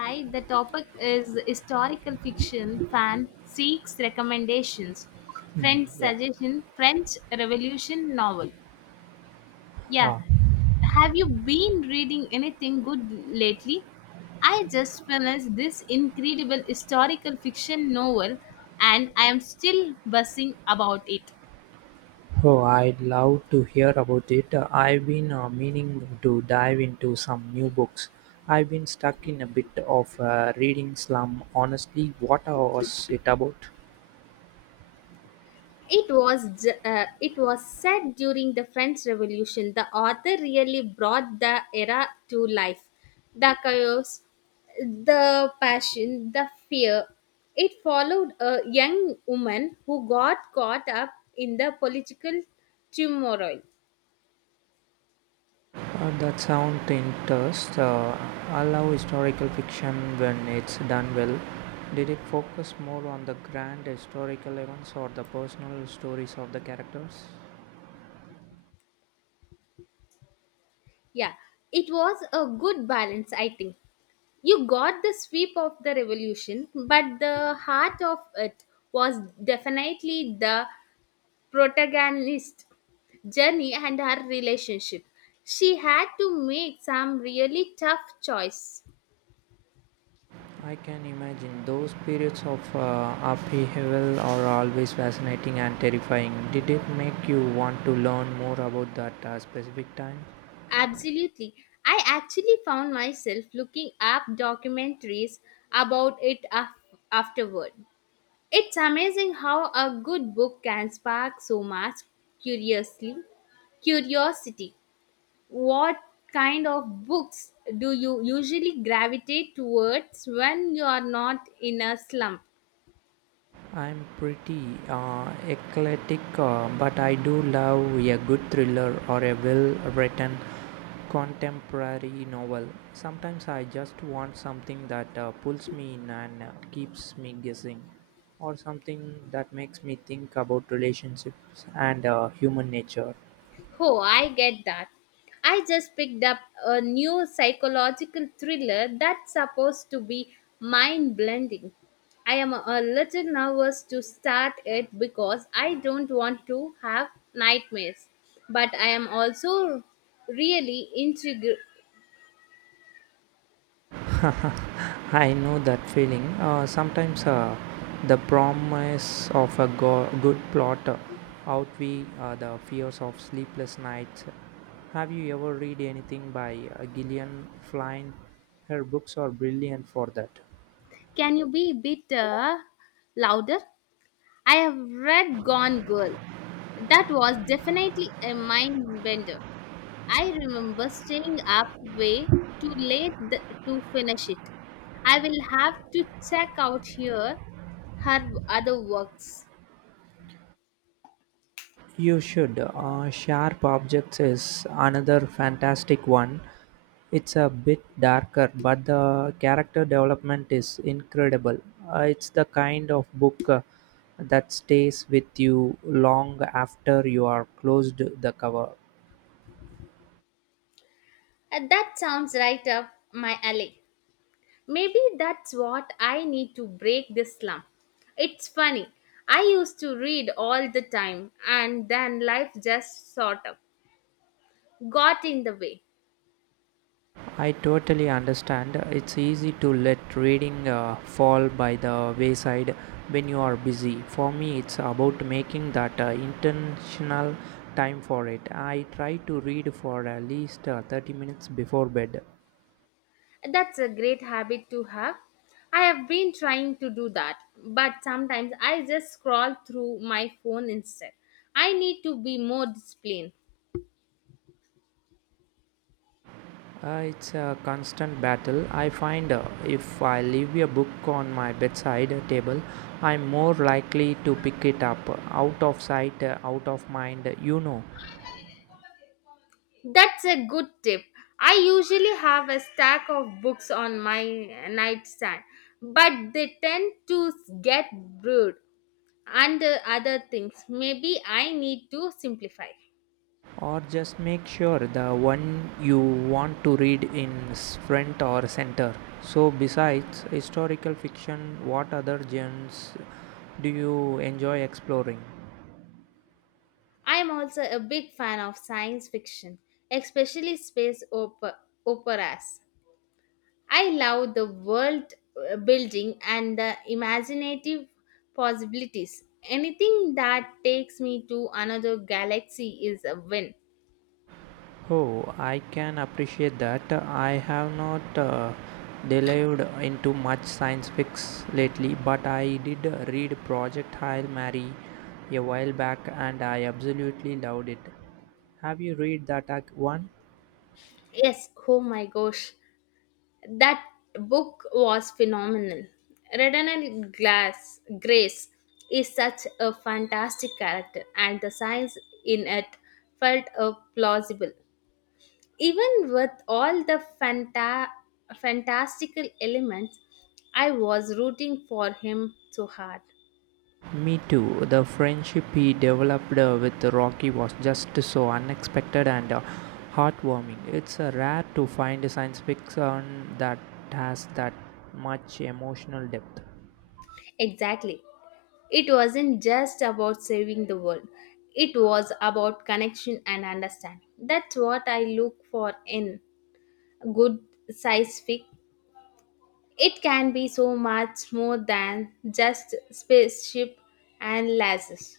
Hi, the topic is historical fiction. Fan seeks recommendations. Hmm, Friend yeah. suggestion. French Revolution novel. Yeah, Ah. have you been reading anything good lately? I just finished this incredible historical fiction novel, and I am still buzzing about it. Oh, I'd love to hear about it. I've been meaning to dive into some new books. I've been stuck in a bit of a reading slum. Honestly, what was it about? It was said during the French Revolution. The author really brought the era to life. The chaos, the passion, the fear. It followed a young woman who got caught up in the political turmoil. That sounds interesting. I love historical fiction when it's done well. Did it focus more on the grand historical events or the personal stories of the characters? Yeah, it was a good balance, I think. You got the sweep of the revolution, but the heart of it was definitely the protagonist journey and her relationship. She had to make some really tough choice. I can imagine those periods of upheaval are always fascinating and terrifying. Did it make you want to learn more about that specific time? Absolutely. I actually found myself looking up documentaries about it afterward. It's amazing how a good book can spark so much curiously curiosity. What kind of books do you usually gravitate towards when you are not in a slump? I'm pretty eclectic, but I do love a good thriller or a well written contemporary novel. Sometimes I just want something that pulls me in and keeps me guessing, or something that makes me think about relationships and human nature. Oh, I get that. I just picked up a new psychological thriller that's supposed to be mind blending. I am a little nervous to start it because I don't want to have nightmares. But I am also really intrigued. I know that feeling. Sometimes the promise of a good plot outweigh the fears of sleepless nights. Have you ever read anything by Gillian Flynn? Her books are brilliant for that. Can you be a bit louder? I have read Gone Girl. That was definitely a mind bender. I remember staying up way too late to finish it. I will have to check out her other works. You should. Sharp Objects is another fantastic one. It's a bit darker, but the character development is incredible. It's the kind of book that stays with you long after you are closed the cover. That sounds right up my alley. Maybe that's what I need to break this slump. It's funny. I used to read all the time and then life just sort of got in the way. I totally understand. It's easy to let reading fall by the wayside when you are busy. For me, it's about making that intentional time for it. I try to read for at least 30 minutes before bed. That's a great habit to have. I have been trying to do that, but sometimes I just scroll through my phone instead. I need to be more disciplined. It's a constant battle. I find if I leave a book on my bedside table, I'm more likely to pick it up. Out of sight, out of mind, you know. That's a good tip. I usually have a stack of books on my nightstand, but they tend to get brewed under other things. Maybe I need to simplify. Or just make sure the one you want to read is front or center. So, besides historical fiction, what other genres do you enjoy exploring? I am also a big fan of science fiction, especially space operas. I love the world building and the imaginative possibilities. Anything that takes me to another galaxy is a win. Oh, I can appreciate that. I have not delved into much science fiction lately, but I did read Project Hail Mary a while back and I absolutely loved it. Have you read that one? Yes, oh my gosh, that book was phenomenal. Redana Glass Grace is such a fantastic character, and the science in it felt plausible. Even with all the fantastical elements, I was rooting for him so hard. Me too. The friendship he developed with Rocky was just so unexpected and heartwarming. It's rare to find a science fiction that has that much emotional depth. Exactly. It wasn't just about saving the world, it was about connection and understanding. That's what I look for in good science fic. It can be so much more than just spaceship and lasers.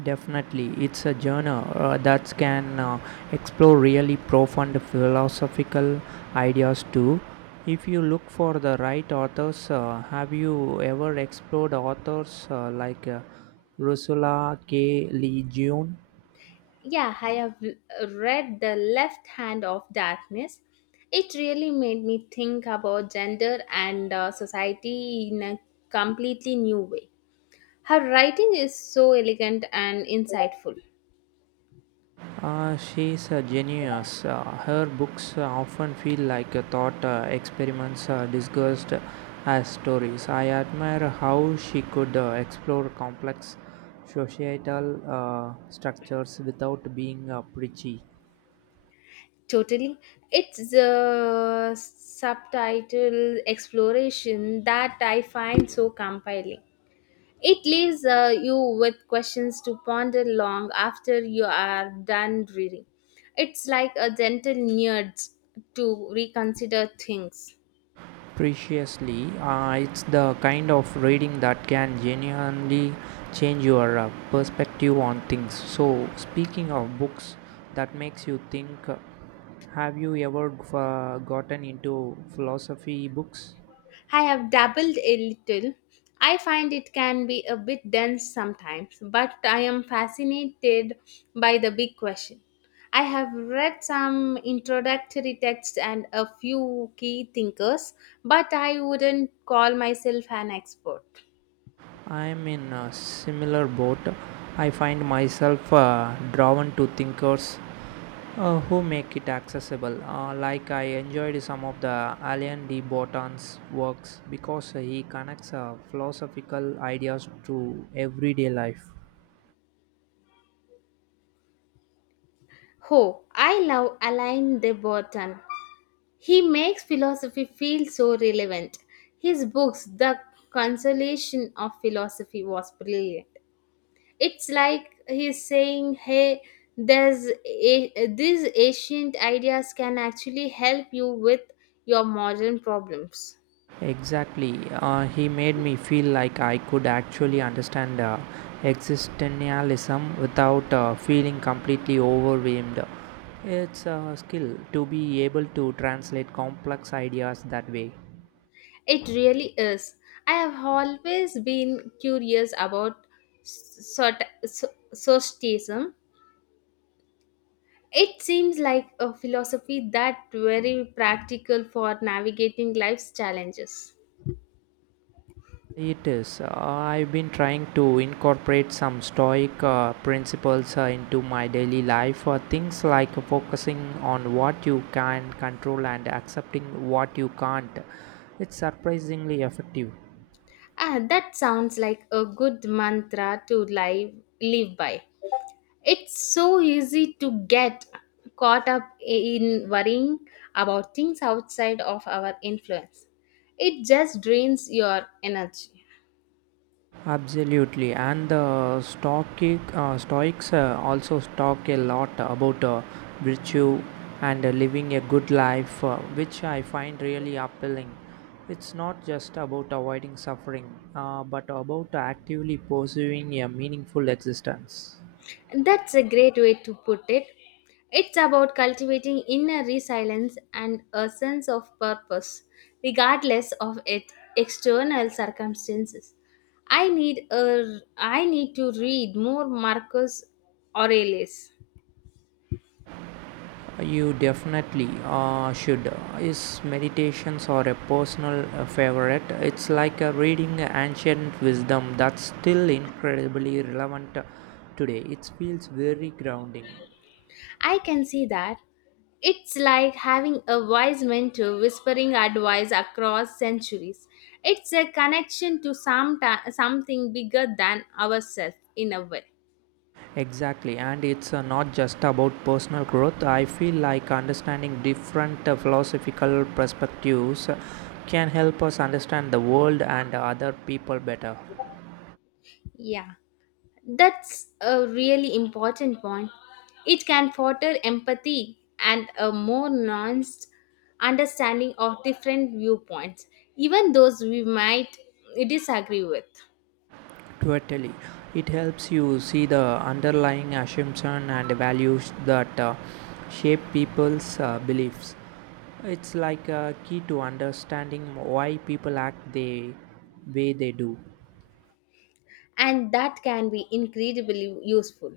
Definitely, it's a genre that can explore really profound philosophical ideas too. If you look for the right authors, have you ever explored authors like Ursula K. Le Guin? Yeah, I have read The Left Hand of Darkness. It really made me think about gender and society in a completely new way. Her writing is so elegant and insightful. She's a genius. Her books often feel like a thought experiments disguised as stories. I admire how she could explore complex societal structures without being preachy. Totally. It's the subtitle exploration that I find so compelling. It leaves you with questions to ponder long after you are done reading. It's like a gentle nudge to reconsider things. Preciously. It's the kind of reading that can genuinely change your perspective on things. So, speaking of books that makes you think, have you ever gotten into philosophy books? I have dabbled a little. I find it can be a bit dense sometimes, but I am fascinated by the big question. I have read some introductory texts and a few key thinkers, but I wouldn't call myself an expert. I'm in a similar boat. I find myself drawn to thinkers who make it accessible. Like I enjoyed some of the Alain de Botton's works because he connects philosophical ideas to everyday life. Oh, I love Alain de Botton. He makes philosophy feel so relevant. His books, The Consolation of Philosophy, was brilliant. It's like he's saying, hey, these ancient ideas can actually help you with your modern problems. Exactly, he made me feel like I could actually understand existentialism without feeling completely overwhelmed. It's a skill to be able to translate complex ideas that way. It really is. I have always been curious about sort, so, Stoicism. It seems like a philosophy that very practical for navigating life's challenges. It is. I've been trying to incorporate some Stoic principles into my daily life. Things like focusing on what you can control and accepting what you can't. It's surprisingly effective. Ah, that sounds like a good mantra to live by. It's so easy to get caught up in worrying about things outside of our influence. It just drains your energy. Absolutely, and the Stoics also talk a lot about virtue and living a good life, which I find really appealing. It's not just about avoiding suffering, but about actively pursuing a meaningful existence. That's a great way to put it. It's about cultivating inner resilience and a sense of purpose, regardless of it, external circumstances. I need to read more Marcus Aurelius. You definitely should. His meditations are a personal favorite. It's like reading ancient wisdom that's still incredibly relevant today. It feels very grounding. I can see that. It's like having a wise mentor whispering advice across centuries. It's a connection to something bigger than ourselves in a way. Exactly, and it's not just about personal growth. I feel like understanding different philosophical perspectives can help us understand the world and other people better. Yeah. That's a really important point. It can foster empathy and a more nuanced understanding of different viewpoints, even those we might disagree with. Totally. It helps you see the underlying assumption and values that shape people's beliefs. It's like a key to understanding why people act the way they do. And that can be incredibly useful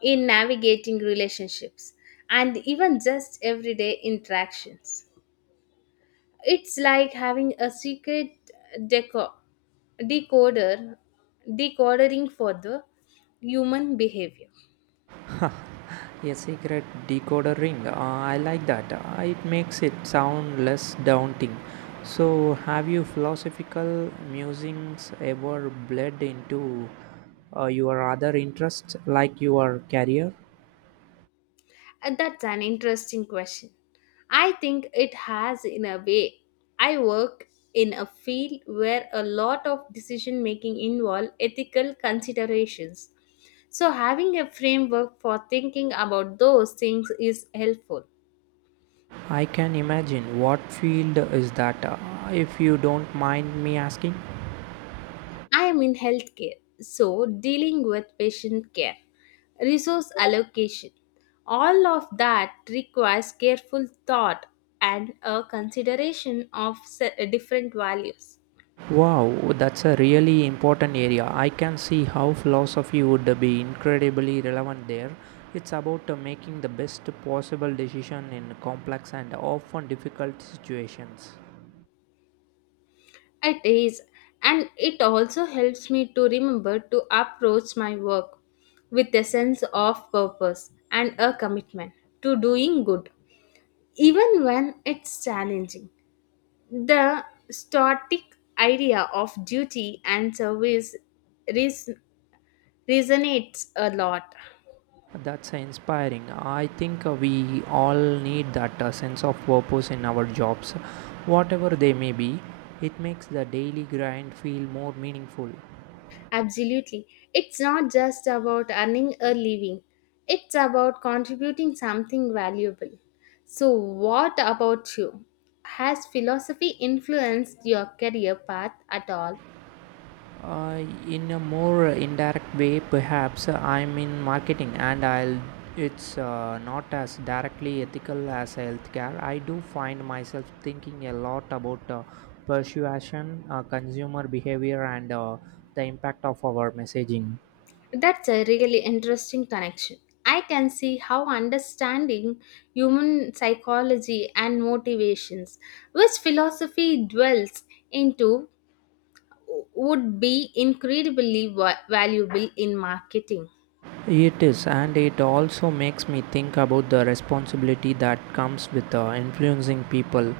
in navigating relationships and even just everyday interactions. It's like having a secret deco- decoder decodering for the human behavior. A secret decoder ring. I like that. It makes it sound less daunting. So, have you philosophical musings ever bled into your other interests, like your career? That's an interesting question. I think it has, in a way. I work in a field where a lot of decision making involve ethical considerations. So, having a framework for thinking about those things is helpful. I can imagine. What field is that, if you don't mind me asking? I am in healthcare, so dealing with patient care, resource allocation, all of that requires careful thought and a consideration of different values. Wow, that's a really important area. I can see how philosophy would be incredibly relevant there. It's about making the best possible decision in complex and often difficult situations. It is, and it also helps me to remember to approach my work with a sense of purpose and a commitment to doing good, even when it's challenging. The static idea of duty and service res- resonates a lot. That's inspiring. I think we all need that sense of purpose in our jobs, whatever they may be. It makes the daily grind feel more meaningful. Absolutely. It's not just about earning a living, it's about contributing something valuable. So, what about you? Has philosophy influenced your career path at all? Uh, in a more indirect way, perhaps I'm in marketing, and I'll it's not as directly ethical as healthcare. I do find myself thinking a lot about persuasion, consumer behavior, and the impact of our messaging. That's a really interesting connection. I can see how understanding human psychology and motivations, which philosophy dwells into, would be incredibly valuable in marketing. It is, and it also makes me think about the responsibility that comes with influencing people.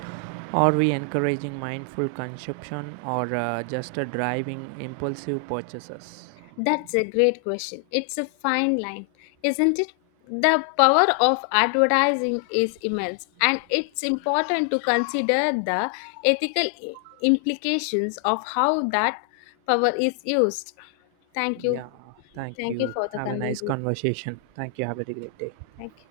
Are we encouraging mindful consumption or just driving impulsive purchases? That's a great question. It's a fine line, isn't it? The power of advertising is immense, and it's important to consider the ethical implications of how that power is used. Thank you. Yeah, thank Thank you you. for the Have a nice conversation. conversation. Thank you. Have a great day. Thank you.